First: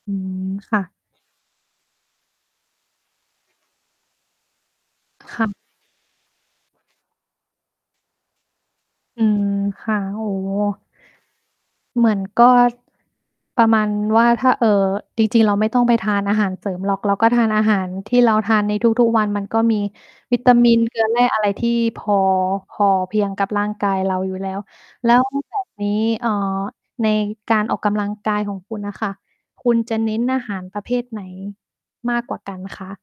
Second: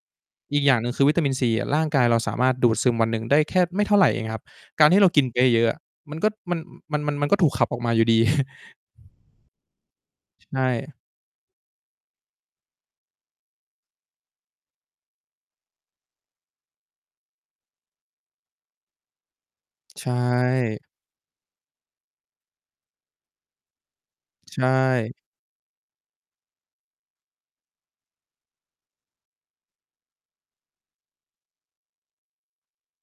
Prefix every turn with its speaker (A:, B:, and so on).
A: อืม
B: อีกอย
A: ค
B: ่า
A: ่
B: ง
A: ะ
B: หนึ่ง คือวิตามินซีอะร่างกายเราสามารถดูดซึมวันหนึ่งได้แค่ไม่เท่าไรเองครับ การที่เรากิน
A: ค
B: ไป
A: ่ะ
B: เยอะ ๆ อะ มันก็ มัน มัน มันก็ถูกขับออกมาอยู่ดี
A: อืม ค่ะ โอ้
B: ใช่
A: เหมือนก็ประมาณว่า ถ้า เอ่อ จริง ๆ เราไม่ต้องไปทานอาหารเสริมหรอก เราก็ทานอาหารที่เราทานในทุก ๆ วัน มันก็มี
B: ใช
A: วิตามิ
B: ่
A: นเกลือแร่อะไรที่พอ พอเพียงกับร่างกายเราอยู่แล้
B: ใช
A: ว แล
B: ่
A: ้วแบบ นี้ เอ่อ ในการออกกำลังกายของคุณอะค่ะ คุณจะเน้นอาหารประเภทไหนมากกว่ากันคะ?